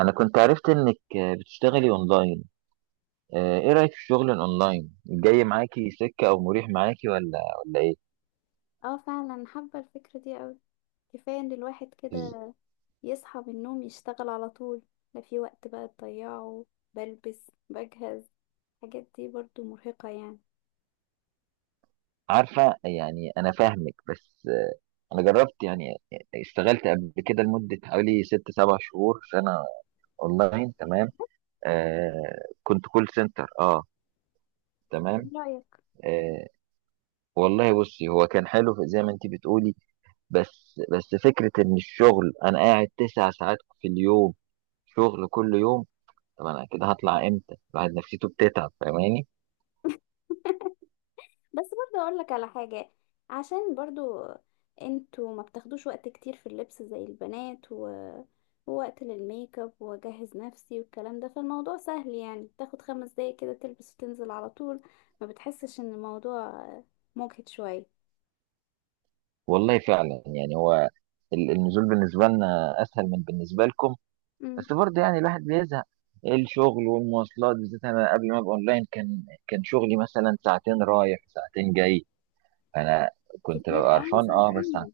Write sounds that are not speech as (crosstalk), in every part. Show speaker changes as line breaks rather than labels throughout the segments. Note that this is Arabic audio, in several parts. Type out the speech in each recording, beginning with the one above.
انا كنت عرفت انك بتشتغلي اونلاين. ايه رايك في الشغل الاونلاين؟ جاي معاكي سكه او مريح معاكي ولا ايه؟
اه فعلا حابة الفكرة دي اوي. كفاية ان الواحد
بز-
كده يصحى من النوم يشتغل على طول، لا في وقت بقى تضيعه، بلبس بجهز، الحاجات دي برضو مرهقة يعني.
عارفه، يعني انا فاهمك، بس انا جربت، يعني اشتغلت قبل كده لمده حوالي ست سبع شهور سنه اونلاين، تمام. آه، كنت كول سنتر، اه،
ايه
تمام.
رأيك؟
آه، والله بصي، هو كان حلو زي ما انت بتقولي، بس فكره ان الشغل انا قاعد تسع ساعات في اليوم، شغل كل يوم. طب انا كده هطلع امتى؟ الواحد نفسيته بتتعب، فاهماني؟
(laughs) بس برضو اقول لك على حاجة، عشان برضو انتوا ما بتاخدوش وقت كتير في اللبس زي البنات ووقت للميك اب واجهز نفسي والكلام ده، فالموضوع سهل يعني، تاخد 5 دقايق كده تلبس وتنزل على طول، ما بتحسش ان الموضوع مجهد شوية؟
والله فعلا، يعني هو النزول بالنسبه لنا اسهل من بالنسبه لكم، بس برضه يعني الواحد بيزهق الشغل والمواصلات، بالذات انا قبل ما ابقى اونلاين كان شغلي مثلا ساعتين رايح ساعتين جاي. انا كنت
كتير
ببقى
قوي
قرفان، اه،
ساعتين.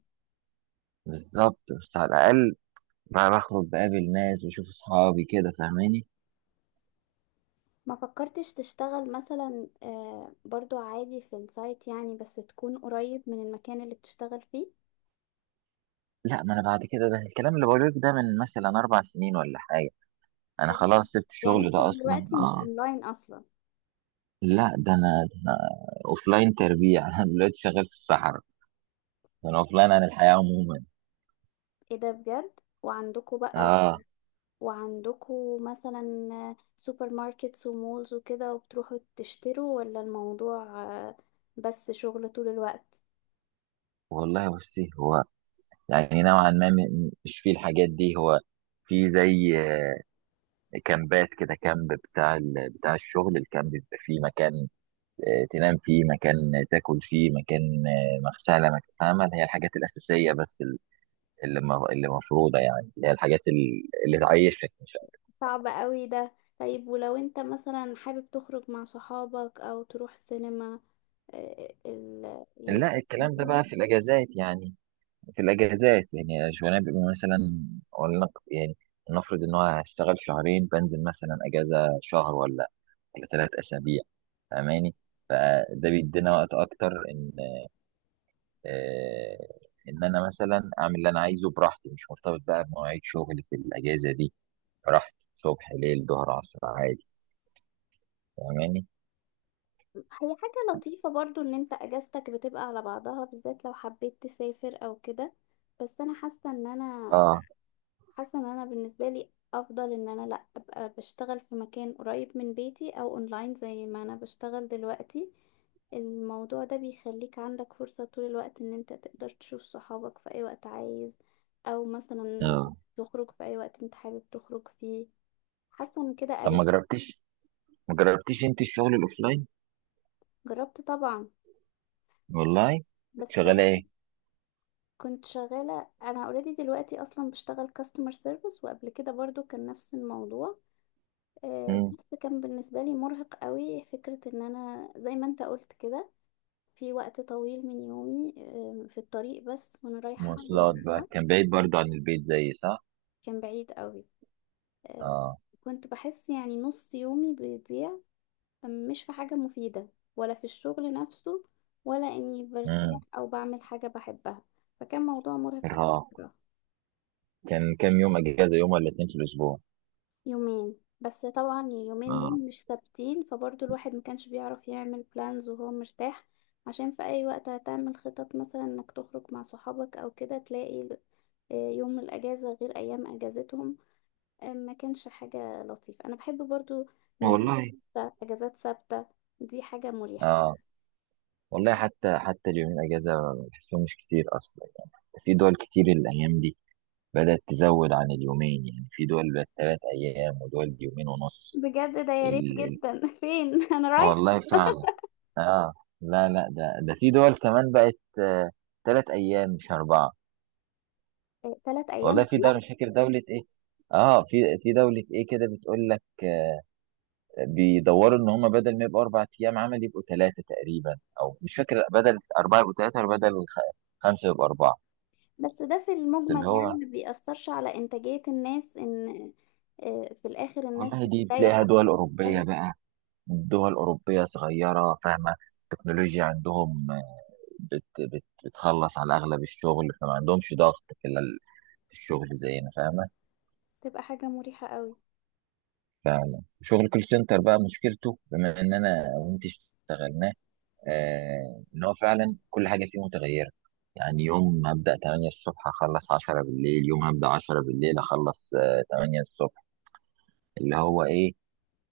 بالظبط، بس على الاقل بقى بخرج، بقابل ناس، بشوف اصحابي كده، فاهماني؟
ما فكرتش تشتغل مثلا برضو عادي في السايت يعني، بس تكون قريب من المكان اللي بتشتغل فيه؟
لا، ما انا بعد كده، ده الكلام اللي بقوله لك ده من مثلا اربع سنين ولا حاجه. انا
أو
خلاص سبت
يعني
الشغل
انت
ده اصلا،
دلوقتي مش
اه.
اونلاين اصلا؟
لا، ده انا اوف لاين تربيع (laughs) انا دلوقتي شغال في الصحراء، انا اوف لاين عن الحياه عموما.
ايه ده بجد! وعندكوا بقى،
اه.
وعندكوا مثلا سوبر ماركتس ومولز وكده وبتروحوا تشتروا، ولا الموضوع بس شغل طول الوقت؟
والله بصي، هو يعني نوعا ما مش فيه الحاجات دي. هو في زي كامبات كده. كامب بتاع بتاع الشغل. الكامب بيبقى فيه مكان تنام فيه، مكان تاكل فيه، مكان مغسله، مكان، فاهمه؟ اللي هي الحاجات الاساسيه، بس اللي مفروضه، يعني اللي هي الحاجات اللي تعيشك، مش
صعب قوي ده. طيب ولو انت مثلا حابب تخرج مع صحابك او تروح سينما يعني؟
لا، الكلام ده بقى في الاجازات. يعني في الاجازات، يعني شغلانه بيبقى مثلا، ولا يعني، نفرض ان هو هشتغل شهرين بنزل مثلا اجازه شهر، ولا ثلاث اسابيع، فاهماني؟ فده بيدينا وقت اكتر ان آه، ان انا مثلا اعمل اللي انا عايزه براحتي، مش مرتبط بقى بمواعيد شغل في الاجازه دي. براحتي، صبح، ليل، ظهر، عصر، عادي، فاهماني؟
هي حاجة لطيفة برضو ان انت اجازتك بتبقى على بعضها، بالذات لو حبيت تسافر او كده، بس انا حاسة ان انا
اه.
حاسه ان انا بالنسبه لي افضل ان انا لا ابقى بشتغل في مكان قريب من بيتي او اونلاين زي ما انا بشتغل دلوقتي. الموضوع ده بيخليك عندك فرصه طول الوقت ان انت تقدر تشوف صحابك في اي وقت عايز، او مثلا
اه.
تخرج في اي وقت انت حابب تخرج فيه، حاسه ان كده
طب
قريب.
ما جربتيش انت الشغل الاوفلاين؟
جربت طبعا.
والله. كنت
بس بصراحه
شغاله؟
كنت شغاله، انا اوريدي دلوقتي اصلا بشتغل كاستمر سيرفيس، وقبل كده برضو كان نفس الموضوع،
ايه.
بس كان بالنسبة لي مرهق قوي فكرة ان انا زي ما انت قلت كده في وقت طويل من يومي في الطريق بس، وانا رايحة وانا
مواصلات بقى،
راجعة.
كان بعيد برضه عن البيت زي، صح؟
كان بعيد قوي. آه،
اه.
كنت بحس يعني نص يومي بيضيع، مش في حاجة مفيدة، ولا في الشغل نفسه، ولا اني برتاح
امم.
او بعمل حاجة بحبها، فكان موضوع مرهق
ارهاق.
قوي.
كان كام يوم اجازة؟ يوم ولا اتنين في الاسبوع؟
يومين بس، طبعا اليومين دول
اه.
مش ثابتين، فبرضه الواحد ما كانش بيعرف يعمل بلانز وهو مرتاح، عشان في اي وقت هتعمل خطط مثلا انك تخرج مع صحابك او كده تلاقي يوم الاجازة غير ايام اجازتهم. ما كانش حاجة لطيفة، انا بحب برضه مواعيد
والله.
ثابتة، اجازات ثابتة، دي حاجة مريحة.
اه، والله حتى اليومين اجازة بحسهم مش كتير اصلا. في دول كتير الايام دي بدأت تزود عن اليومين، يعني في دول بقت تلات ايام ودول يومين ونص.
بجد؟ ده يا ريت
ال... ال...
جدا. (laughs) فين انا رايح؟
والله فعلا، اه. لا ده في دول كمان بقت آه تلات ايام مش اربعة.
3 ايام
والله في دولة، مش فاكر دولة ايه، اه، في دولة ايه كده بتقول لك بيدوروا ان هم بدل ما يبقوا اربع ايام عمل يبقوا ثلاثه تقريبا، او مش فاكر، بدل اربعه يبقوا ثلاثه، خمسه يبقوا اربعه.
بس، ده في
اللي
المجمل يعني
هو،
ما بيأثرش على إنتاجية الناس، إن في الآخر الناس
والله دي
بتريح
تلاقيها
أكتر
دول
ما
اوروبيه
بتشتغل.
بقى. دول اوروبيه صغيره، فاهمه؟ التكنولوجيا عندهم بت بت بتخلص على اغلب الشغل، فما عندهمش ضغط في في الشغل زينا، فاهمه؟
تبقى حاجة مريحة قوي.
فشغل كول سنتر بقى مشكلته، بما ان انا وانت اشتغلنا، ان هو فعلا كل حاجه فيه متغيره. يعني يوم هبدا 8 الصبح اخلص 10 بالليل، يوم هبدا 10 بالليل اخلص 8 الصبح. اللي هو ايه،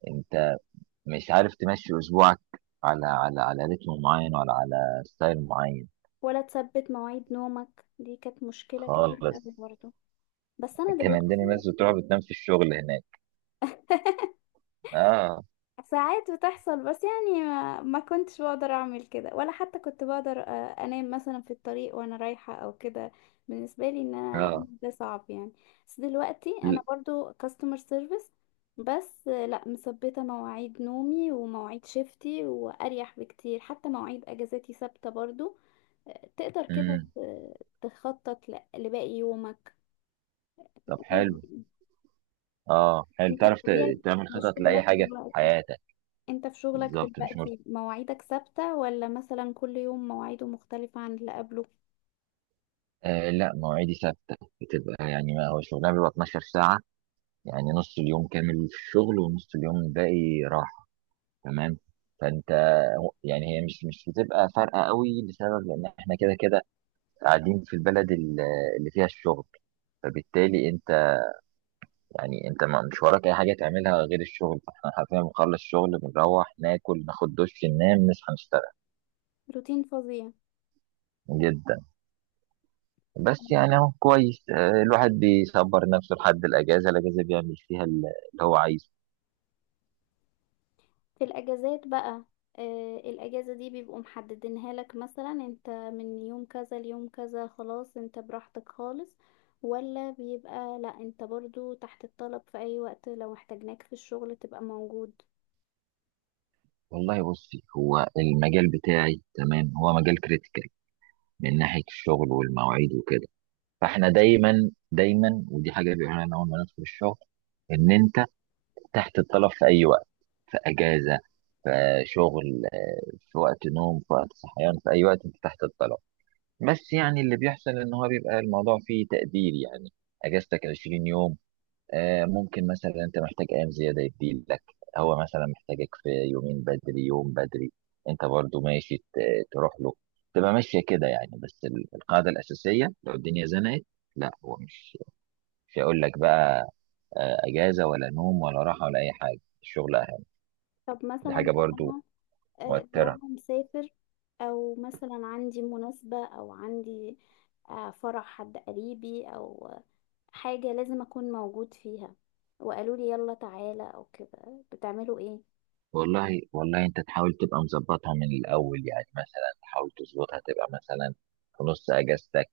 انت مش عارف تمشي اسبوعك على على رتم معين ولا على ستايل معين
ولا تثبت مواعيد نومك، دي كانت مشكلة كبيرة
خالص.
قوي برضه، بس أنا
كان عندنا
دلوقتي...
ناس بتروح بتنام في الشغل هناك.
(laughs)
اه.
ساعات بتحصل، بس يعني ما كنتش بقدر اعمل كده، ولا حتى كنت بقدر انام مثلا في الطريق وانا رايحة او كده، بالنسبة لي ان انا اعمل
اه.
ده صعب يعني. بس دلوقتي انا
ل-
برضو كاستمر سيرفيس، بس لا، مثبتة مواعيد نومي ومواعيد شيفتي، واريح بكتير، حتى مواعيد اجازاتي ثابتة برضو، تقدر كده
مم.
تخطط لباقي يومك.
طب
لازم.
حلو. اه، حلو
انت
تعرف
بطبيعة
تعمل خطط لاي
شغلك
حاجه في
دلوقتي،
حياتك.
انت في شغلك
بالظبط. مش
دلوقتي مواعيدك ثابتة ولا مثلا كل يوم مواعيده مختلفة عن اللي قبله؟
آه لا مواعيدي ثابتة، بتبقى يعني، ما هو شغلها بيبقى 12 ساعة، يعني نص اليوم كامل في الشغل ونص اليوم الباقي راحة، تمام. فأنت، يعني هي مش بتبقى فارقة قوي لسبب، لأن احنا كده كده قاعدين في البلد اللي فيها الشغل، فبالتالي أنت يعني أنت مش وراك أي حاجة تعملها غير الشغل. فاحنا حرفيا بنخلص شغل بنروح ناكل، ناخد دش، ننام، نصحى، نشتغل.
روتين فظيع.
جدا. بس يعني أهو كويس، الواحد بيصبر نفسه لحد الأجازة، الأجازة بيعمل فيها اللي هو عايزه.
في الاجازات بقى، آه الاجازة دي بيبقوا محددينها لك، مثلا انت من يوم كذا ليوم كذا خلاص انت براحتك خالص، ولا بيبقى لا، انت برضو تحت الطلب في اي وقت، لو احتاجناك في الشغل تبقى موجود؟
والله بصي، هو المجال بتاعي، تمام، هو مجال كريتيكال من ناحية الشغل والمواعيد وكده. فاحنا دايما دايما، ودي حاجة بيقولها لنا أول ما ندخل الشغل، إن أنت تحت الطلب في أي وقت: في أجازة، في شغل، في وقت نوم، في وقت صحيان، في أي وقت أنت تحت الطلب. بس يعني اللي بيحصل إن هو بيبقى الموضوع فيه تقدير، يعني أجازتك 20 يوم، ممكن مثلا انت محتاج ايام زياده يديلك، هو مثلا محتاجك في يومين بدري، يوم بدري، انت برضو ماشي تروح له، تبقى ماشيه كده. يعني بس القاعده الاساسيه لو الدنيا زنقت، لا هو مش هيقول لك بقى اجازه ولا نوم ولا راحه ولا اي حاجه، الشغل اهم.
طب
دي
مثلا
حاجه
لو
برضو
انا آه لو
مؤثره.
انا مسافر، او مثلا عندي مناسبة، او عندي فرح حد قريبي، او حاجة لازم أكون موجود فيها، وقالوا لي يلا تعالى أو كده، بتعملوا إيه؟
والله انت تحاول تبقى مظبطها من الاول، يعني مثلا تحاول تظبطها تبقى مثلا في نص اجازتك،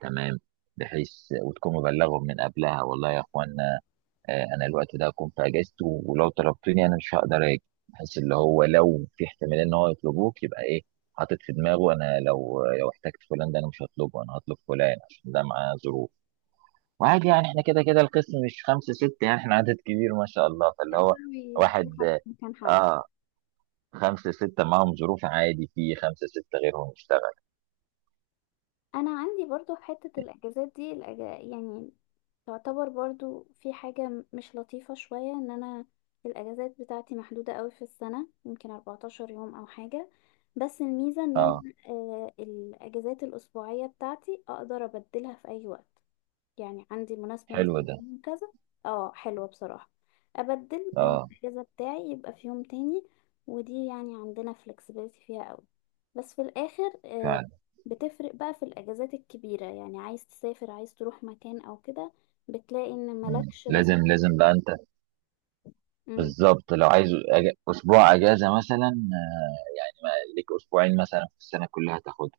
تمام، بحيث، وتكون مبلغهم من قبلها، والله يا اخوانا، انا الوقت ده هكون في اجازتي ولو طلبتوني انا مش هقدر اجي، بحيث اللي هو لو في احتماليه ان هو يطلبوك، يبقى ايه، حاطط في دماغه انا لو احتجت فلان ده انا مش هطلبه، انا هطلب فلان عشان ده معاه ظروف. وعادي، يعني احنا كده كده القسم مش خمسه سته، يعني احنا عدد كبير ما شاء الله، فاللي هو
يقدروا يجيبوا حد
واحد،
مكان حد.
اه، خمسة ستة معاهم ظروف عادي في خمسة ستة غيرهم يشتغل.
أنا عندي برضو في حتة الأجازات دي يعني تعتبر برضو في حاجة مش لطيفة شوية، إن أنا الأجازات بتاعتي محدودة قوي في السنة، يمكن 14 يوم أو حاجة، بس الميزة إن أنا
اه،
الأجازات الأسبوعية بتاعتي أقدر أبدلها في أي وقت، يعني عندي مناسبة مثلا
حلو ده.
يوم كذا. اه حلوة بصراحة. أبدل يوم
اه
الأجازة بتاعي يبقى في يوم تاني، ودي يعني عندنا flexibility فيها قوي، بس في الآخر
فعلا.
بتفرق بقى في الأجازات الكبيرة، يعني عايز تسافر، عايز تروح مكان أو كده، بتلاقي إن
مم.
ملكش رس.
لازم، بقى انت
مم.
بالظبط لو عايز أج... اسبوع اجازة مثلا، يعني ما ليك اسبوعين مثلا في السنة كلها تاخدها،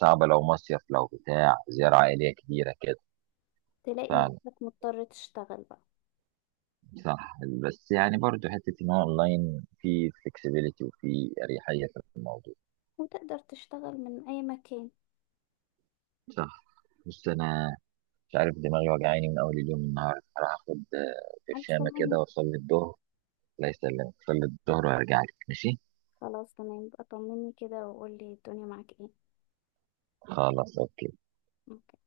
صعبة لو مصيف، لو بتاع زيارة عائلية كبيرة كده.
تلاقي
فعلا،
نفسك مضطر تشتغل بقى.
صح. بس يعني برضو حتة ان هو اونلاين في فلكسبيليتي وفي اريحية في الموضوع.
وتقدر تشتغل من أي مكان.
صح. بص، انا مش عارف دماغي وجعاني من اول اليوم النهارده، هروح اخد
ألف
برشامة
سلامة.
كده واصلي الظهر. الله يسلمك، صلي الظهر وارجع لك ماشي.
خلاص تمام بقى، طمني كده وقولي الدنيا معاك ايه.
خلاص اوكي.
أوكي.